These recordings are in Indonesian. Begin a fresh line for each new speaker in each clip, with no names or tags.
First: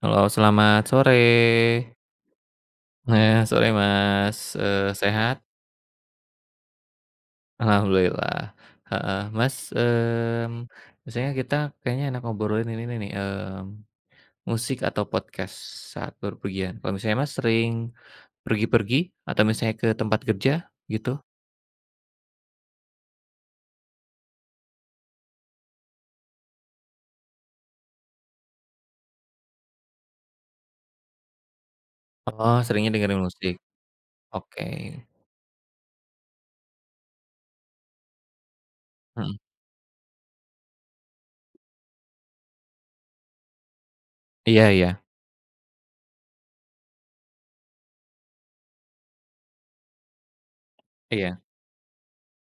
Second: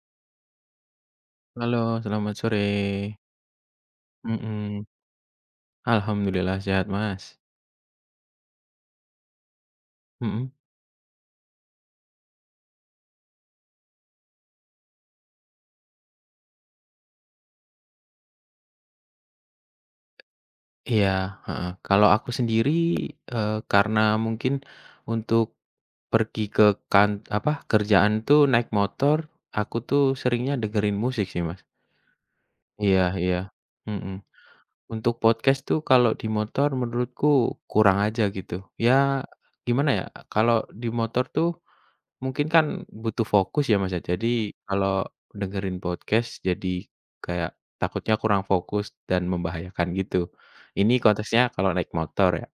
Halo, selamat sore.
Halo, selamat sore.
Nah, sore Mas,
Mhm,
sehat?
alhamdulillah sehat, Mas.
Alhamdulillah, heeh. Mas,
Mhm,
biasanya kita kayaknya enak ngobrolin ini nih, musik atau podcast saat berpergian. Kalau misalnya Mas sering pergi-pergi atau misalnya ke tempat kerja
iya,
gitu?
heeh. Kalau aku sendiri, karena mungkin untuk pergi ke kan apa, kerjaan tuh naik motor, aku tuh seringnya dengerin musik sih, Mas.
Oh, seringnya
Iya
dengerin
iya,
musik.
mhm.
Oke,
Untuk podcast tuh kalau di motor menurutku kurang aja gitu. Ya,
mhm.
gimana ya, kalau di motor tuh mungkin kan butuh fokus ya, Mas, ya. Jadi
Iya, iya.
kalau dengerin podcast jadi kayak takutnya kurang fokus dan membahayakan gitu. Ini
Iya.
konteksnya kalau naik motor ya,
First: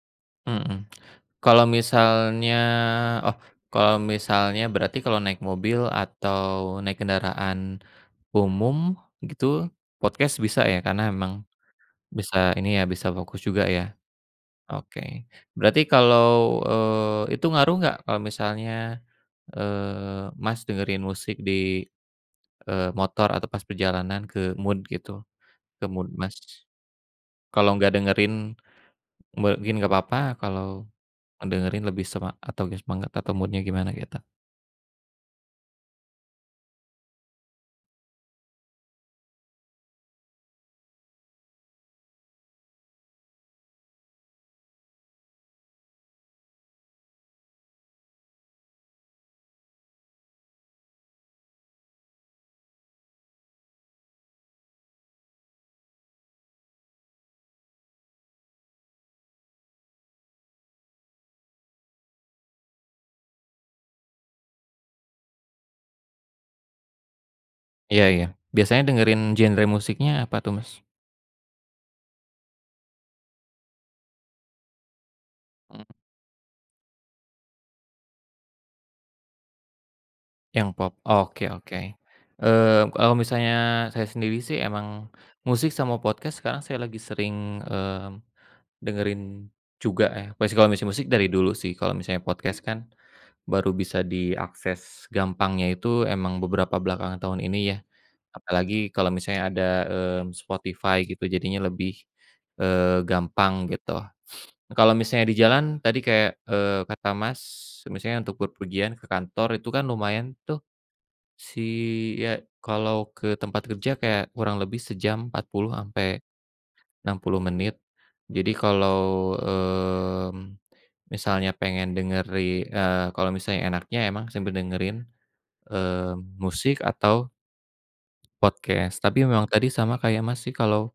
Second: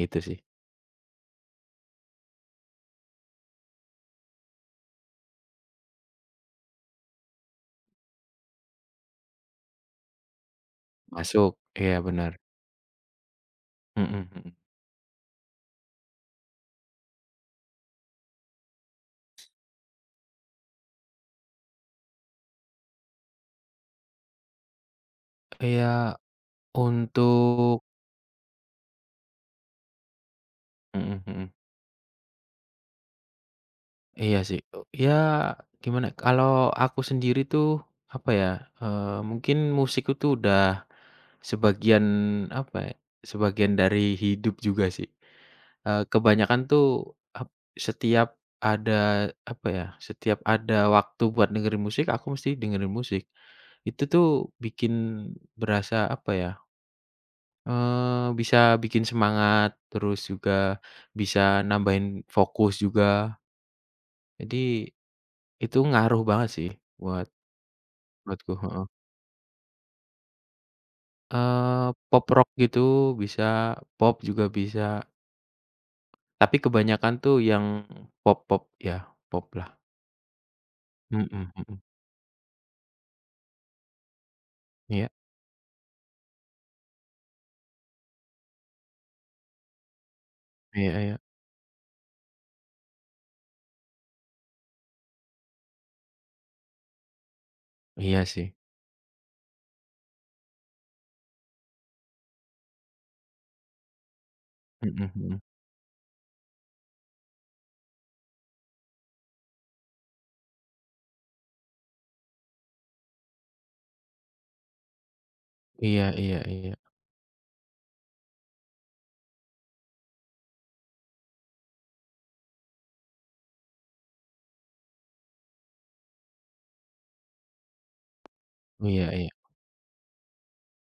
itu sih.
Mhm. Kalau misalnya oh, kalau misalnya berarti kalau naik mobil atau naik kendaraan umum gitu, podcast bisa ya? Karena
Oh.
memang
Masuk, iya benar.
bisa ini ya, bisa fokus juga ya?
Mhm mhm.
Oke. Berarti kalau, itu ngaruh nggak kalau misalnya, Mas dengerin musik di, motor atau pas perjalanan ke mood gitu, ke
Iya
mood Mas? Kalau
untuk
nggak dengerin mungkin nggak apa-apa, kalau
mhm mhm.
dengerin lebih sema atau gak semangat atau mood-nya gimana gitu?
Iya sih, ya gimana, kalau aku sendiri tuh apa ya, mungkin musik itu udah sebagian apa ya, sebagian dari hidup juga sih. Kebanyakan tuh setiap ada, apa ya, setiap ada waktu buat dengerin musik, aku mesti dengerin musik. Itu tuh bikin berasa, apa ya, bisa bikin semangat, terus juga bisa nambahin fokus juga. Jadi itu ngaruh banget sih buat
Iya, iya.
buatku,
Biasanya
heeh.
dengerin genre musiknya apa tuh, Mas?
Pop rock gitu bisa, pop juga bisa,
Mmm,
tapi kebanyakan tuh yang pop-pop ya, poplah.
yang pop.
Mhm
Oke, oke.
mhm.
Kalau misalnya saya sendiri sih
Iya,
emang musik sama podcast sekarang saya lagi sering, dengerin juga ya. Pasti kalau misalnya
iya
musik
iya.
dari dulu sih, kalau misalnya podcast kan baru bisa diakses gampangnya itu emang beberapa belakangan tahun ini ya.
Iya sih.
Apalagi kalau misalnya ada, Spotify gitu jadinya lebih, gampang gitu. Kalau
Mhm
misalnya di
mhm.
jalan tadi kayak, kata Mas, misalnya untuk berpergian ke kantor itu kan lumayan tuh si ya kalau ke tempat kerja kayak kurang lebih sejam 40
Iya
sampai
iya iya.
60 menit. Jadi kalau, misalnya pengen kalau misalnya enaknya emang sambil dengerin, eee, musik atau podcast.
Iya
Tapi
iya.
memang tadi sama kayak Mas sih kalau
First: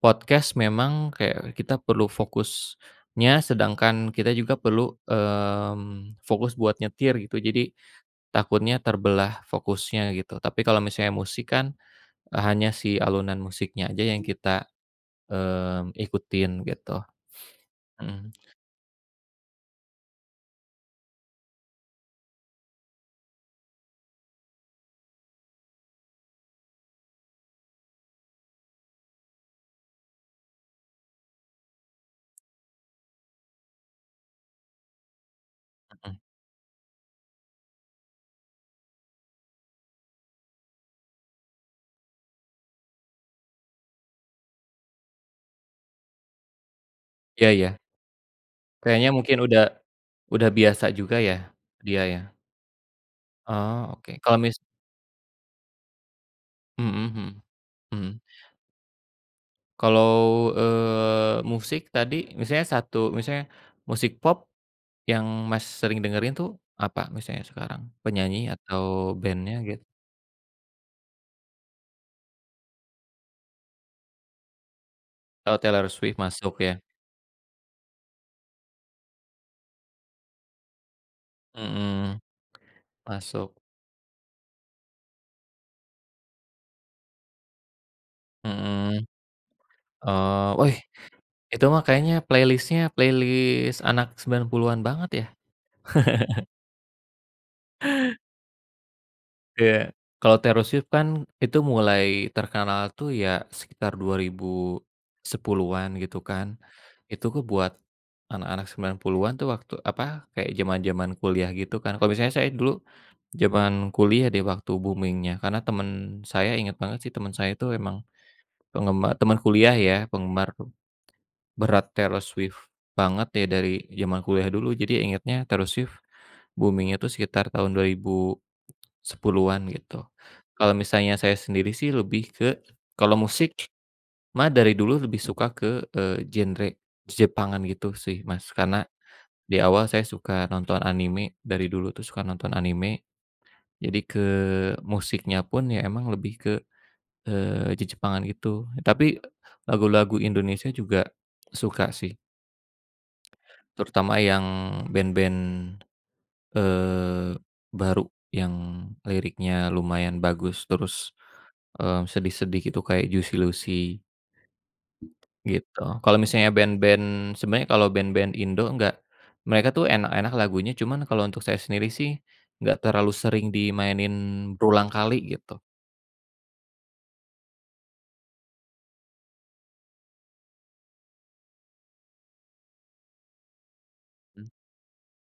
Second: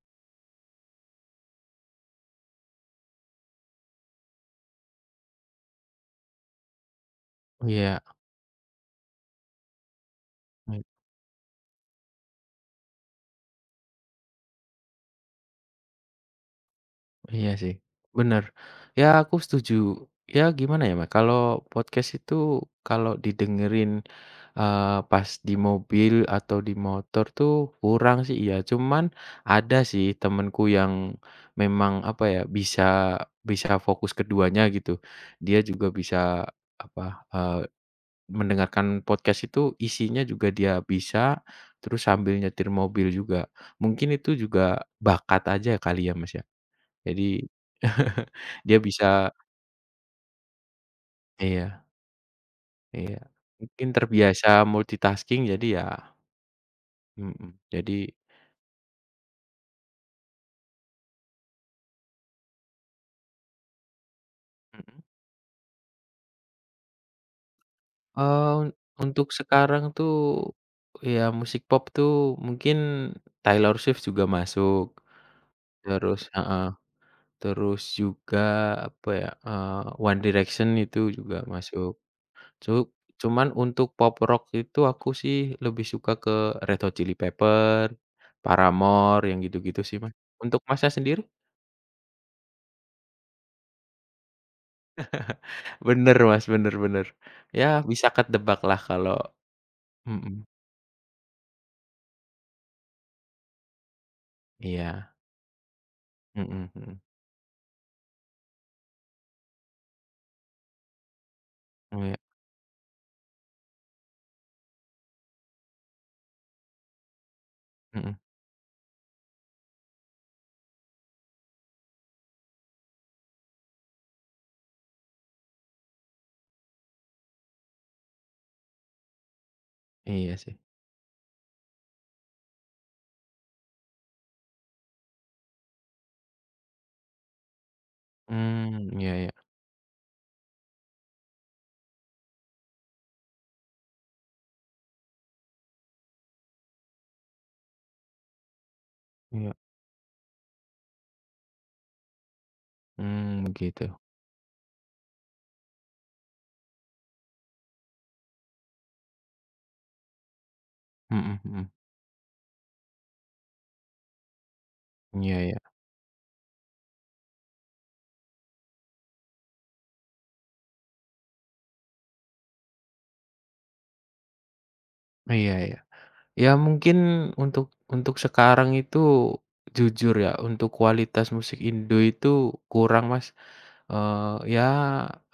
podcast memang kayak kita perlu fokusnya, sedangkan kita juga perlu, fokus buat nyetir gitu. Jadi
Iya,
takutnya terbelah fokusnya gitu. Tapi kalau
mmm,
misalnya musik kan, hanya si alunan musiknya aja yang kita, ikutin gitu.
iya sih,
Mhm,
bener. Ya aku setuju. Ya gimana ya, Mbak, kalau podcast itu kalau didengerin, pas di mobil atau di motor tuh kurang sih, iya. Cuman ada sih temenku yang memang apa ya, bisa bisa fokus keduanya gitu. Dia juga
mhm.
bisa apa, eee Mendengarkan podcast itu isinya juga dia bisa, terus sambil nyetir mobil juga. Mungkin itu juga bakat aja kali ya, Mas, ya. Jadi
Iya ya,
dia
kayaknya
bisa
mungkin udah biasa juga ya,
iya
dia ya?
iya. Mungkin
Oh, oke, kalau
terbiasa
mis
multitasking jadi ya
mhm, mhm,
mhm, jadi
mhm. Kalau, musik tadi misalnya satu misalnya musik pop
mhm.
yang Mas sering dengerin tuh apa misalnya sekarang? Penyanyi
Eee,
atau
untuk
bandnya
sekarang
gitu?
tuh ya musik pop tuh mungkin Taylor Swift juga masuk,
Oh, Taylor Swift
terus
masuk
heeh,
ya?
terus juga apa ya, One Direction itu juga masuk.
Mhm,
Cu cuman
masuk,
untuk pop rock itu aku sih lebih suka ke Red Hot Chili Pepper,
mhm.
Paramore, yang gitu-gitu sih, Mas.
Oh,
Untuk
wih,
Masnya sendiri?
itu mah kayaknya playlist anak 90-an banget ya?
Bener, Mas, bener bener. Ya bisa ketebaklah kalau
Iya, kalau
mhm,
Taylor Swift kan itu mulai terkenal tuh ya sekitar
iya,
2010-an gitu kan.
mhm mhm,
Itu ke buat anak-anak 90-an tuh waktu apa, kayak zaman-zaman kuliah gitu kan. Kalau
iya,
misalnya saya dulu zaman kuliah deh waktu boomingnya, karena temen saya ingat banget sih temen saya itu emang
mhm,
penggemar teman kuliah ya, penggemar berat Taylor Swift banget ya dari zaman kuliah dulu. Jadi ingatnya Taylor Swift boomingnya tuh sekitar tahun 2010-an gitu.
iya sih.
Kalau misalnya saya sendiri sih lebih ke kalau musik mah dari dulu lebih suka ke, genre Jepangan gitu sih, Mas. Karena
Iya iya
di awal saya suka nonton anime, dari dulu tuh suka nonton anime, jadi ke musiknya pun ya emang lebih ke, Jejepangan gitu. Tapi
iya,
lagu-lagu Indonesia juga suka sih,
begitu,
terutama yang band-band, eee, baru yang liriknya lumayan bagus, terus
mhm mhm,
Sedih-sedih gitu kayak Juicy Luicy
iya iya,
gitu. Kalau misalnya band-band sebenarnya kalau band-band Indo enggak mereka tuh enak-enak lagunya cuman kalau untuk saya sendiri sih nggak terlalu sering dimainin berulang kali
iya
gitu.
iya. Ya mungkin untuk untuk sekarang itu jujur ya, untuk kualitas musik Indo itu kurang, Mas. Ya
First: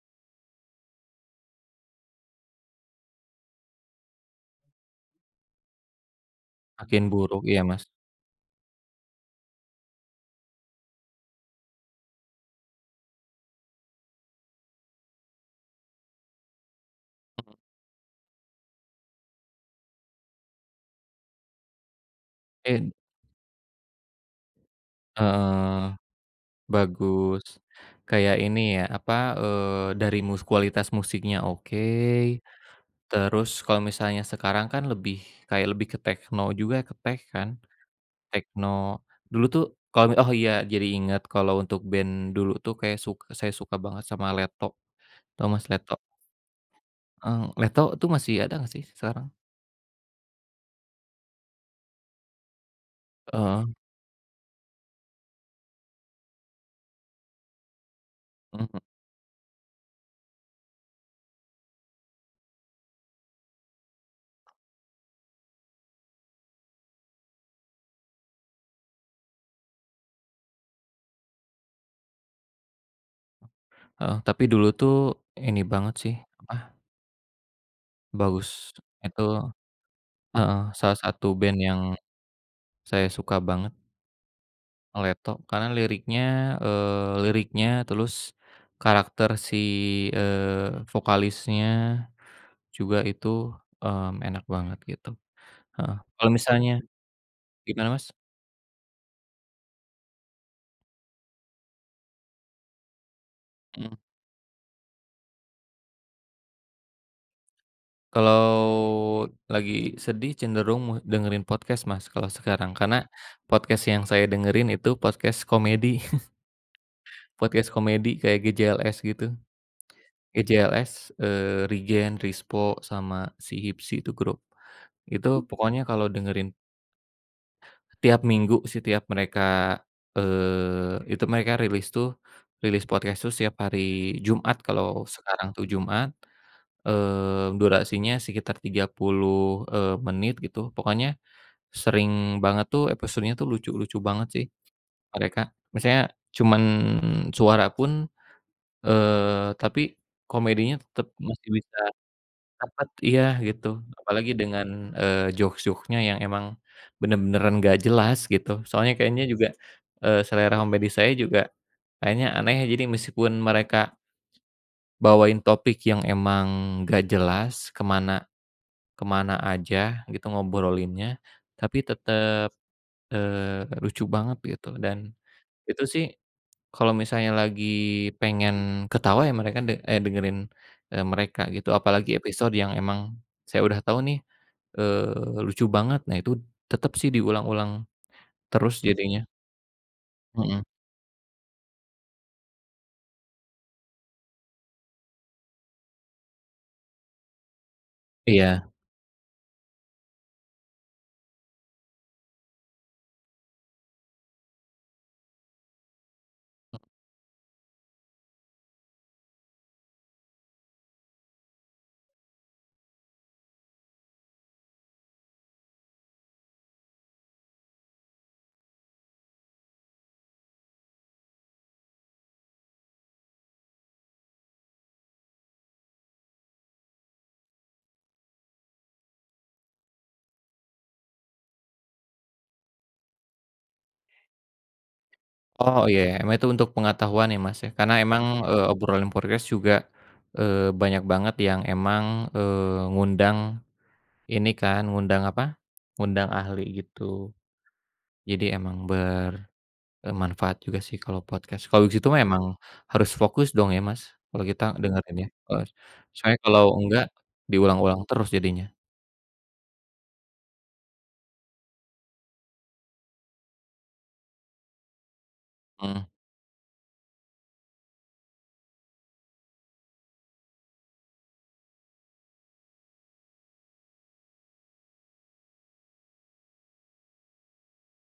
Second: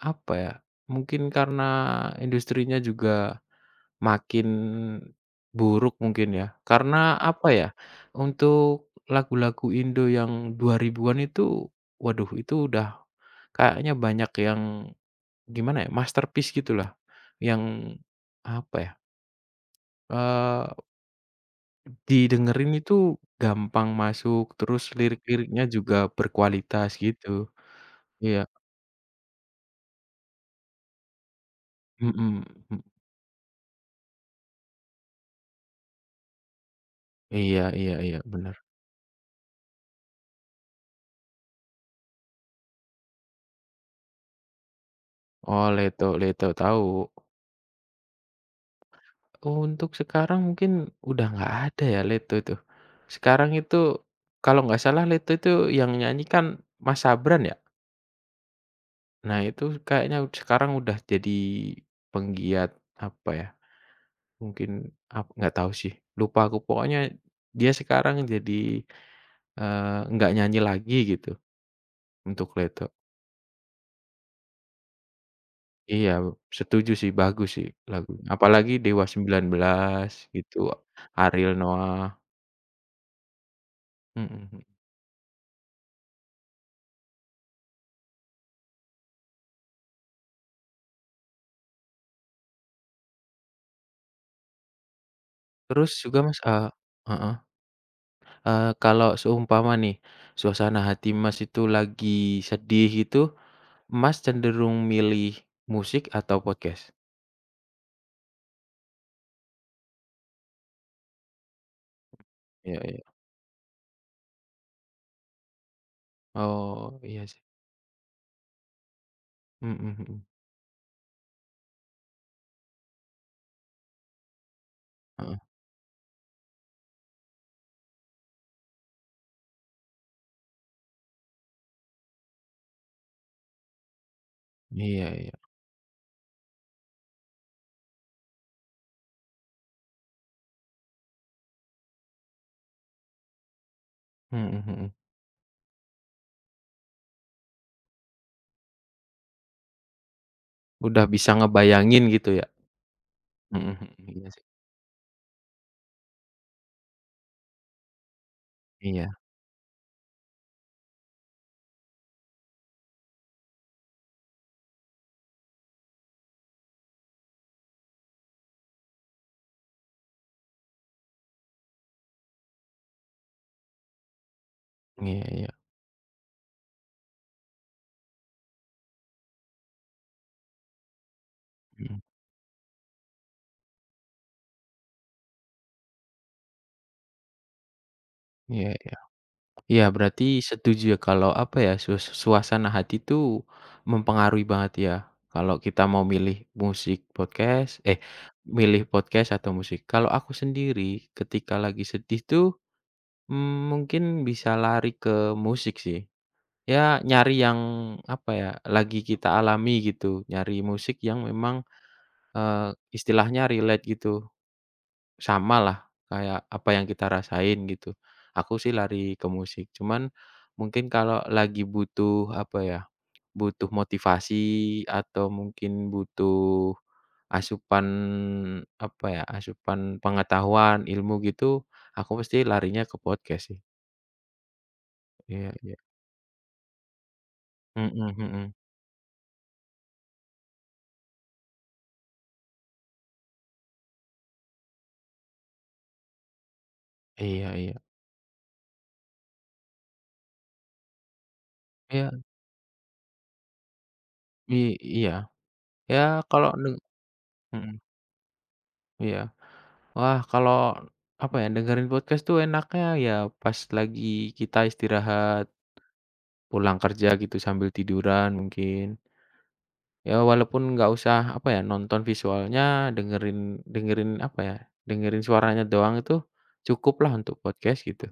apa ya, mungkin karena industrinya juga makin buruk mungkin ya,
Makin
karena
buruk
apa
iya,
ya,
Mas.
untuk lagu-lagu Indo yang 2000-an itu, waduh itu udah kayaknya banyak yang gimana ya, masterpiece gitulah, yang apa ya, eee, didengerin
Eh,
itu gampang masuk, terus lirik-liriknya juga
heeh,
berkualitas gitu.
bagus. Kayak
Iya,
ini ya, apa, dari kualitas musiknya oke,
mhm, mhm,
terus kalau misalnya sekarang kan lebih kayak lebih ke tekno juga ke tech kan.
iya iya iya, bener.
Tekno. Dulu tuh kalau oh iya jadi ingat kalau untuk band dulu tuh kayak saya suka banget sama Leto, tau Mas
Oh
Leto?
Leto Leto, tahu.
Leto tuh masih ada nggak sih sekarang?
Oh, untuk sekarang mungkin udah nggak ada ya Leto itu. Sekarang
Heeh,
itu kalau nggak salah Leto itu yang nyanyi kan Mas Sabran ya?
mhm,
Nah itu kayaknya sekarang udah jadi penggiat apa ya, mungkin nggak tahu sih, lupa aku. Pokoknya dia sekarang jadi, nggak nyanyi lagi gitu untuk Leto.
heeh, tapi dulu tuh ini banget
Iya,
sih, apa,
setuju sih, bagus sih lagu Apalagi
bagus.
Dewa
Itu,
19 gitu,
heeh, salah satu
Ariel
band yang
Noah.
saya suka banget,
Mhm mhm.
Leto. Karena liriknya, terus karakter vokalisnya juga itu, enak banget gitu,
Terus
heeh.
juga
Kalau
Mas,
misalnya
heeh,
Gimana, Mas?
kalau seumpama nih, suasana hati Mas itu lagi sedih gitu,
Mhm.
Mas cenderung milih musik atau podcast?
Kalau lagi sedih cenderung dengerin podcast, Mas, kalau sekarang.
Iya iya.
Karena podcast yang saya dengerin itu podcast komedi,
Oh, iya sih.
podcast komedi kayak GJLS gitu.
Mhm mhm.
GJLS, Rigen, Rispo, sama si Hipsy itu grup.
Heeh.
Itu pokoknya kalau dengerin tiap minggu sih tiap mereka, itu mereka rilis tuh rilis podcast tuh setiap hari Jumat kalau
Iya iya.
sekarang tuh Jumat. Durasinya sekitar 30, menit gitu. Pokoknya sering banget tuh episodenya tuh lucu-lucu banget sih
Mhm mhm.
mereka. Misalnya cuman suara pun, tapi komedinya
Udah
tetap
bisa
masih bisa
ngebayangin gitu ya?
dapat iya
Mhm
gitu.
mhm. Iya
Apalagi
sih.
dengan, jokes-jokesnya yang emang bener-beneran gak jelas gitu. Soalnya
Iya.
kayaknya juga, selera komedi saya juga kayaknya aneh ya. Jadi meskipun mereka bawain topik yang emang gak jelas kemana kemana aja gitu ngobrolinnya, tapi tetap lucu banget gitu dan
Iya iya.
itu sih kalau misalnya lagi pengen ketawa ya mereka de eh dengerin, mereka gitu.
Mhm.
Apalagi episode yang emang saya udah tahu nih, lucu banget. Nah itu tetap sih diulang-ulang terus
Iya.
jadinya.
Iya, berarti
Mhm,
setuju ya kalau apa ya, suasana hati itu mempengaruhi banget ya. Kalau kita mau milih musik podcast eh,
iya.
milih podcast atau musik. Kalau aku sendiri ketika lagi sedih tuh, mungkin bisa lari ke musik sih. Ya nyari yang apa ya, lagi kita alami gitu, nyari musik yang memang, eee, istilahnya relate gitu sama lah kayak apa yang kita rasain gitu. Aku sih lari ke musik, cuman mungkin kalau lagi butuh apa ya, butuh motivasi atau mungkin butuh asupan apa ya, asupan pengetahuan, ilmu gitu, aku pasti larinya ke podcast sih. Iya iya.
Oh, iya, iya. Emang itu untuk pengetahuan ya, Mas, ya. Karena
Mhm
emang,
mhm.
obrolan podcast juga, banyak banget yang emang, eee, ngundang Ini kan ngundang apa, ngundang ahli gitu.
Iya iya.
Jadi emang bermanfaat juga sih kalau podcast. Kalau gitu
Iya,
mah emang harus fokus dong ya, Mas, kalau
i
kita
iya.
dengerin ya? Heeh,
Ya
soalnya
kalau
kalau
neng
enggak
mhm,
diulang-ulang terus jadinya.
iya. Wah, kalau apa ya, dengerin podcast tuh enaknya ya pas lagi kita istirahat,
Mhm,
pulang kerja gitu sambil tiduran mungkin. Ya walaupun nggak usah apa ya, nonton visualnya, dengerin dengerin apa ya, dengerin suaranya doang itu cukuplah untuk podcast gitu.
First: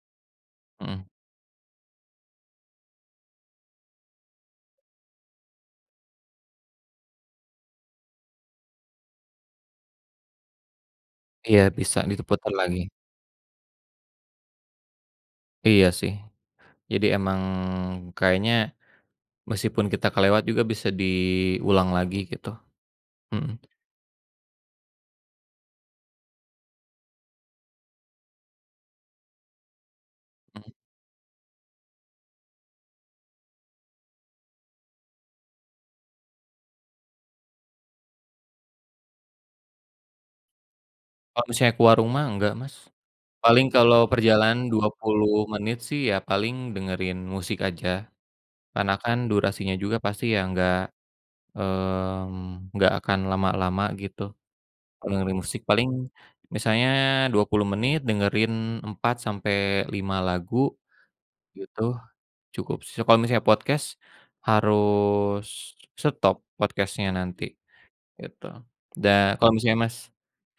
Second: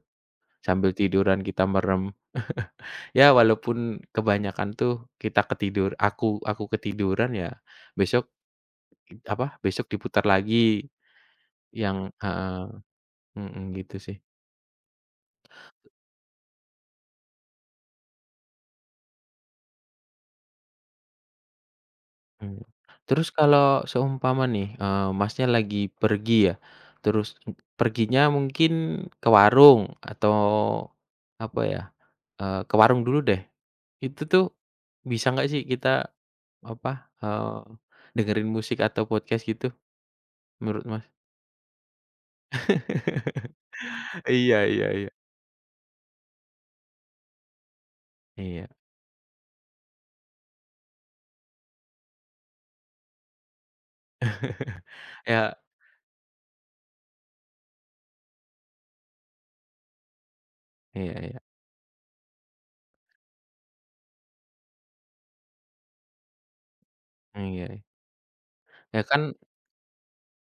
Sambil
mhm.
tiduran kita merem. Ya walaupun kebanyakan tuh kita ketidur aku ketiduran ya besok apa, besok diputar lagi
Iya, bisa
yang
diputar
heeh,
lagi.
mhm, gitu sih.
Iya sih. Jadi emang kayaknya meskipun kita kelewat juga bisa diulang lagi gitu.
Mmm, Terus
Mhm,
kalau seumpama nih, Masnya lagi pergi ya, terus perginya mungkin ke warung atau
mhm.
apa ya, ke warung dulu deh. Itu tuh bisa nggak sih kita apa, eee, dengerin musik atau podcast gitu menurut Mas?
Kalau misalnya ke warung mah enggak, Mas? Paling kalau
Iya
perjalanan
iya
dua
iya.
puluh menit sih ya paling dengerin musik aja,
Iya,
karena kan durasinya juga pasti ya nggak akan lama-lama gitu. Kalau dengerin
ya
musik paling misalnya 20 menit dengerin 4 sampai 5 lagu
iya iya, iya.
gitu cukup sih. Kalau misalnya podcast harus stop podcast-nya nanti gitu.
Ya kan
Dan kalau misalnya Mas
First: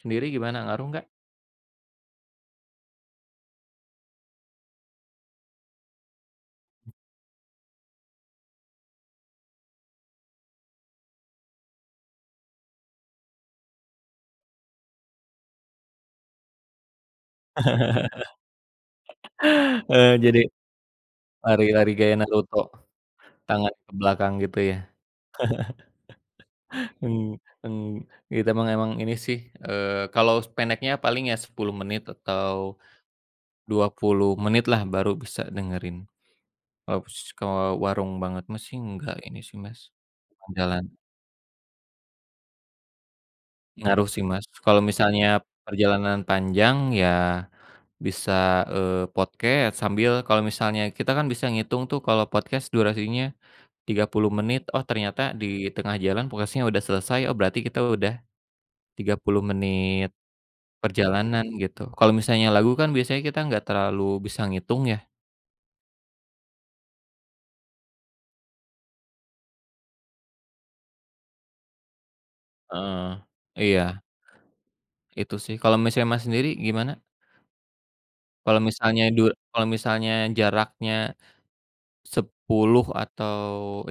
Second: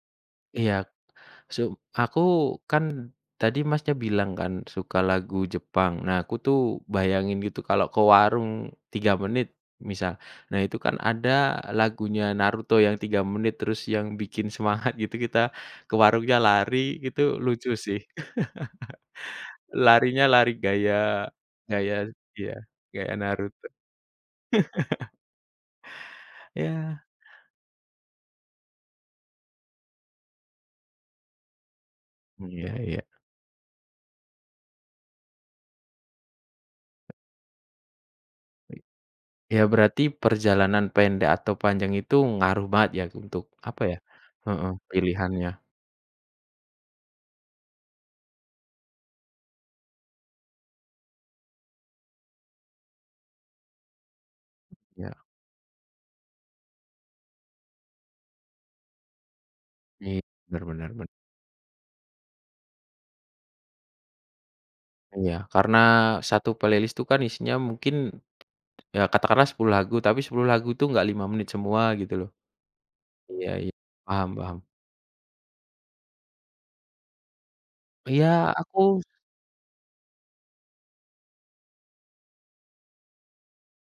sendiri gimana,
iya
ngaruh nggak?
Su aku kan tadi Masnya bilang kan suka lagu Jepang. Nah, aku tuh bayangin gitu kalau ke warung 3 menit misal. Nah, itu kan ada lagunya Naruto yang 3 menit terus yang bikin semangat gitu kita ke warungnya lari gitu lucu sih. Larinya
Jadi
lari gaya
lari-lari
gaya
gaya
iya,
Naruto,
gaya Naruto.
tangan ke belakang gitu ya?
Ya,
Mmm, mmm, Kita emang emang ini sih, kalau pendeknya paling ya 10 menit
iya
atau
iya.
20 menit lah baru bisa dengerin. Kalau warung banget mah sih enggak ini sih,
Ya
Mas,
berarti
jalan.
perjalanan pendek atau panjang itu ngaruh banget ya untuk apa ya
Ngaruh sih, Mas.
heeh,
Kalau misalnya
pilihannya.
perjalanan panjang ya bisa, podcast sambil kalau misalnya kita kan bisa ngitung tuh kalau podcast durasinya 30 menit, oh
Iya.
ternyata di tengah jalan podcastnya udah selesai, oh berarti kita udah 30 menit.
Iya, bener bener bener.
Perjalanan gitu. Kalau misalnya lagu kan biasanya kita nggak terlalu bisa ngitung ya.
Iya, karena satu playlist tuh kan isinya mungkin ya katakanlah 10 lagu, tapi 10 lagu tuh nggak 5 menit semua gitu loh.
Heeh.
Iya iya,
Iya,
paham paham.
itu sih. Kalau misalnya Mas sendiri gimana?
Iya
Kalau
aku
misalnya dur kalau misalnya jaraknya 10 atau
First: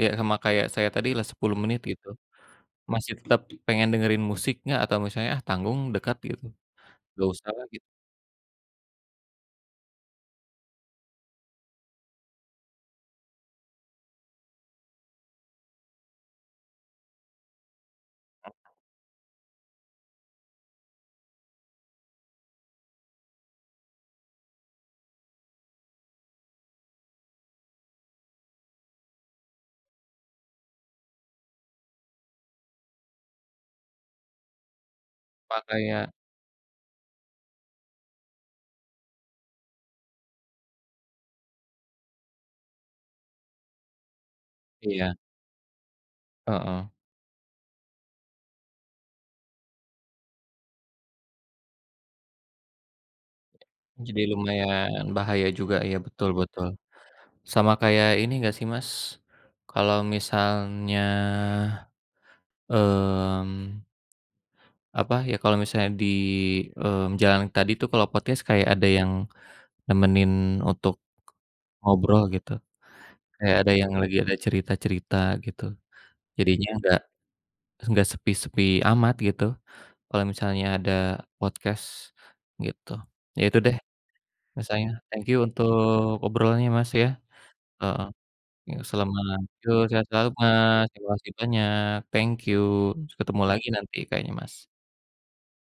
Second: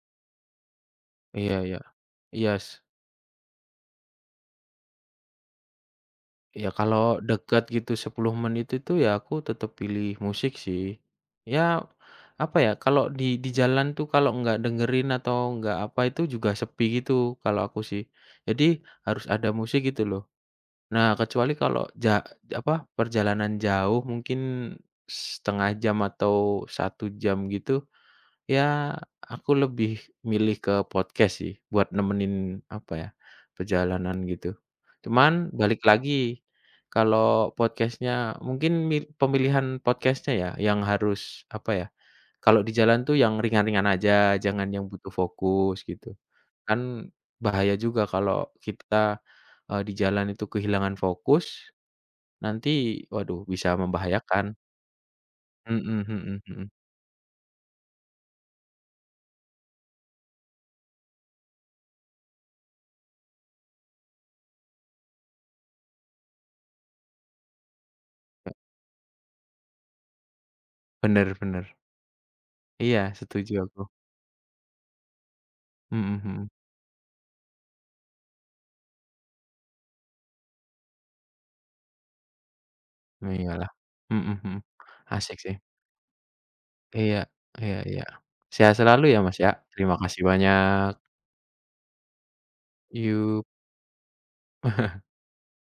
ya sama kayak saya tadi lah
iya
sepuluh
iya,
menit gitu,
iya
masih tetap pengen dengerin musik nggak? Atau misalnya, "Ah, tanggung dekat," gitu,
iya kalau
"gak usah
dekat
lah," gitu.
gitu 10 menit itu ya aku tetap pilih musik sih. Ya, apa ya, kalau di jalan tuh kalau nggak dengerin atau nggak apa itu juga sepi gitu kalau aku sih. Jadi harus ada musik gitu loh. Nah, kecuali kalau apa, perjalanan jauh mungkin setengah jam atau satu jam gitu, ya aku lebih milih ke podcast sih buat nemenin, apa ya, perjalanan gitu. Cuman
Apa
balik
kayak
lagi, kalau podcastnya mungkin pemilihan podcastnya ya yang harus, apa ya, kalau di jalan tuh yang ringan-ringan aja, jangan yang butuh
iya,
fokus gitu.
heeh.
Kan bahaya juga kalau kita, di jalan itu kehilangan fokus. Nanti waduh bisa
Jadi
membahayakan.
lumayan bahaya juga,
Mhm
ya betul,
mhm
betul.
mhm.
Sama kayak ini nggak sih Mas, kalau misalnya Mmm, apa ya, kalau misalnya di, jalan tadi tuh kalau podcast
E
kayak ada yang nemenin untuk
Bener bener.
ngobrol gitu,
Iya setuju
kayak ada
aku.
yang lagi ada cerita-cerita gitu.
Mhm mhm.
Jadinya nggak sepi-sepi amat gitu, kalau misalnya ada podcast gitu. Ya itu
Iyalah.
deh
Mhm mhm.
misalnya, thank you
Asik sih.
untuk obrolannya Mas ya,
Iya iya iya.
heeh,
Sehat
ya
selalu ya Mas
selamat
ya.
yuk
Terima
sehat
kasih
selalu Mas,
banyak.
terima kasih banyak, thank you, ketemu
Yuk.
lagi nanti kayaknya Mas.